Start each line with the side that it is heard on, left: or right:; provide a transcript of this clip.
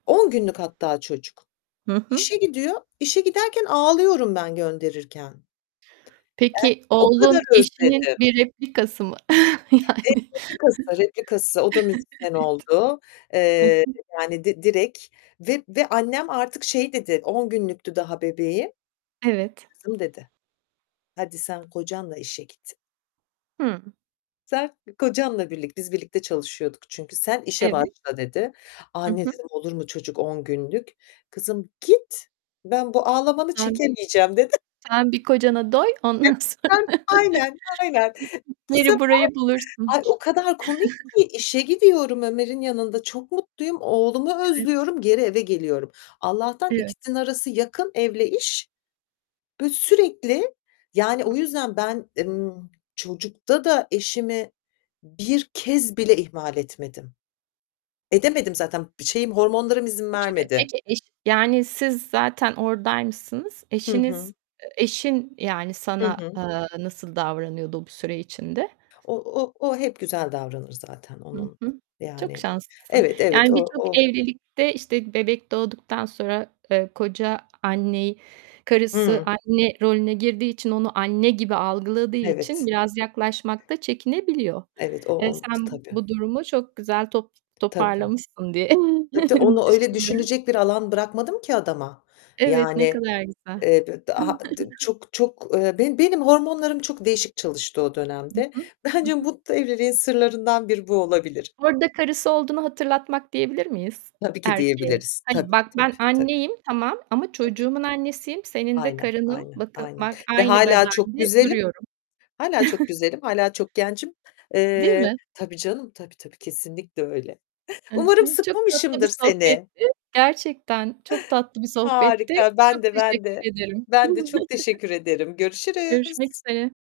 left: 10 günlük hatta çocuk.
right: Hı hı.
left: İşe gidiyor. İşe giderken ağlıyorum ben gönderirken.
right: Peki
left: O kadar
right: oğlun eşinin
left: özledim.
right: bir replikası mı?
left: E,
right: Yani.
left: replikası, replikası. O da müzisyen oldu.
right: Evet. Hı
left: Eee,
right: hı.
left: yani, d direkt ve ve annem artık şey dedi, 10 günlüktü daha bebeğim.
right: Evet.
left: "Kızım," dedi, "hadi sen kocanla işe git."
right: Hı.
left: Sen kocanla birlikte Biz birlikte çalışıyorduk çünkü. Sen işe
right: Evet.
left: başla dedi.
right: Hı
left: "Anne"
right: hı.
left: dedim, "olur mu çocuk 10 günlük." "Kızım git, ben bu ağlamanı"
right: Sen
left: "Çekemeyeceğim." dedi.
right: sen bir kocana doy ondan
left: [unintelligible]
right: sonra
left: Sen aynen, aynen.
right: [unintelligible]
left: Bu sefer,
right: içeri burayı bulursun.
left: ay, o kadar komik ki işe gidiyorum, Ömer'in yanında çok mutluyum, oğlumu
right: Evet.
left: özlüyorum, geri eve geliyorum. Allah'tan
right: Evet.
left: ikisinin arası yakın evle iş ve sürekli, yani, o yüzden ben, ımm, çocukta da eşimi bir kez bile ihmal etmedim. Edemedim zaten şeyim hormonlarım izin
right: [unintelligible]
left: vermedi.
right: Peki eş yani, siz zaten oradaymışsınız.
left: Hı hı.
right: Eşiniz, eee, eşin, yani,
left: Hı
right: sana,
left: hı.
right: eee, nasıl davranıyordu bu süre içinde?
left: O o o hep güzel davranır zaten
right: Hı
left: onun
right: hı, çok
left: yani
right: şanslısın.
left: Evet, evet
right: Yani,
left: o
right: birçok
left: o
right: evlilikte, işte, bebek doğduktan sonra, eee, koca anneyi, karısı
left: Hımm.
right: anne rolüne girdiği için onu anne gibi algıladığı için
left: Evet.
right: biraz yaklaşmak da çekinebiliyor.
left: Evet, o
right: Eee,
left: oldu
right: sen
left: tabii.
right: bu durumu çok güzel top
left: Tabii.
right: toparlamışsın diye
left: Tabii tabii onu öyle
right: düşünüyorum.
left: düşünecek bir alan bırakmadım ki adama.
right: Evet, ne
left: Yani,
right: kadar güzel.
left: eee, b d a d çok çok eee, benim benim hormonlarım çok değişik çalıştı o
right: Hı
left: dönemde.
right: hı, hı
left: Bence
right: hı.
left: mutlu evliliğin sırlarından biri bu olabilir.
right: Orada karısı olduğunu hatırlatmak diyebilir miyiz
left: Tabii ki
right: erkeğe?
left: diyebiliriz.
right: Hani,
left: Tabii,
right: bak ben
left: tabii, tabii.
right: anneyim tamam ama
left: Tabii.
right: çocuğumun annesiyim, senin de
left: Aynen,
right: karınım,
left: aynen,
right: bakı
left: aynen
right: bak
left: ve
right: aynı
left: hâlâ çok
right: bedende
left: güzelim.
right: duruyorum.
left: Hâlâ çok güzelim. Hâlâ çok gencim.
right: Değil
left: Eee,
right: mi?
left: tabii canım. Tabii tabii kesinlikle öyle.
right: Hı hı.
left: Umarım
right: Çok tatlı bir
left: sıkmamışımdır seni.
right: sohbetti. Gerçekten çok tatlı bir sohbetti.
left: Harika.
right: E,
left: Ben
right: çok
left: de, ben
right: teşekkür
left: de.
right: ederim.
left: Ben de çok teşekkür ederim.
right: Görüşmek
left: Görüşürüz.
right: üzere.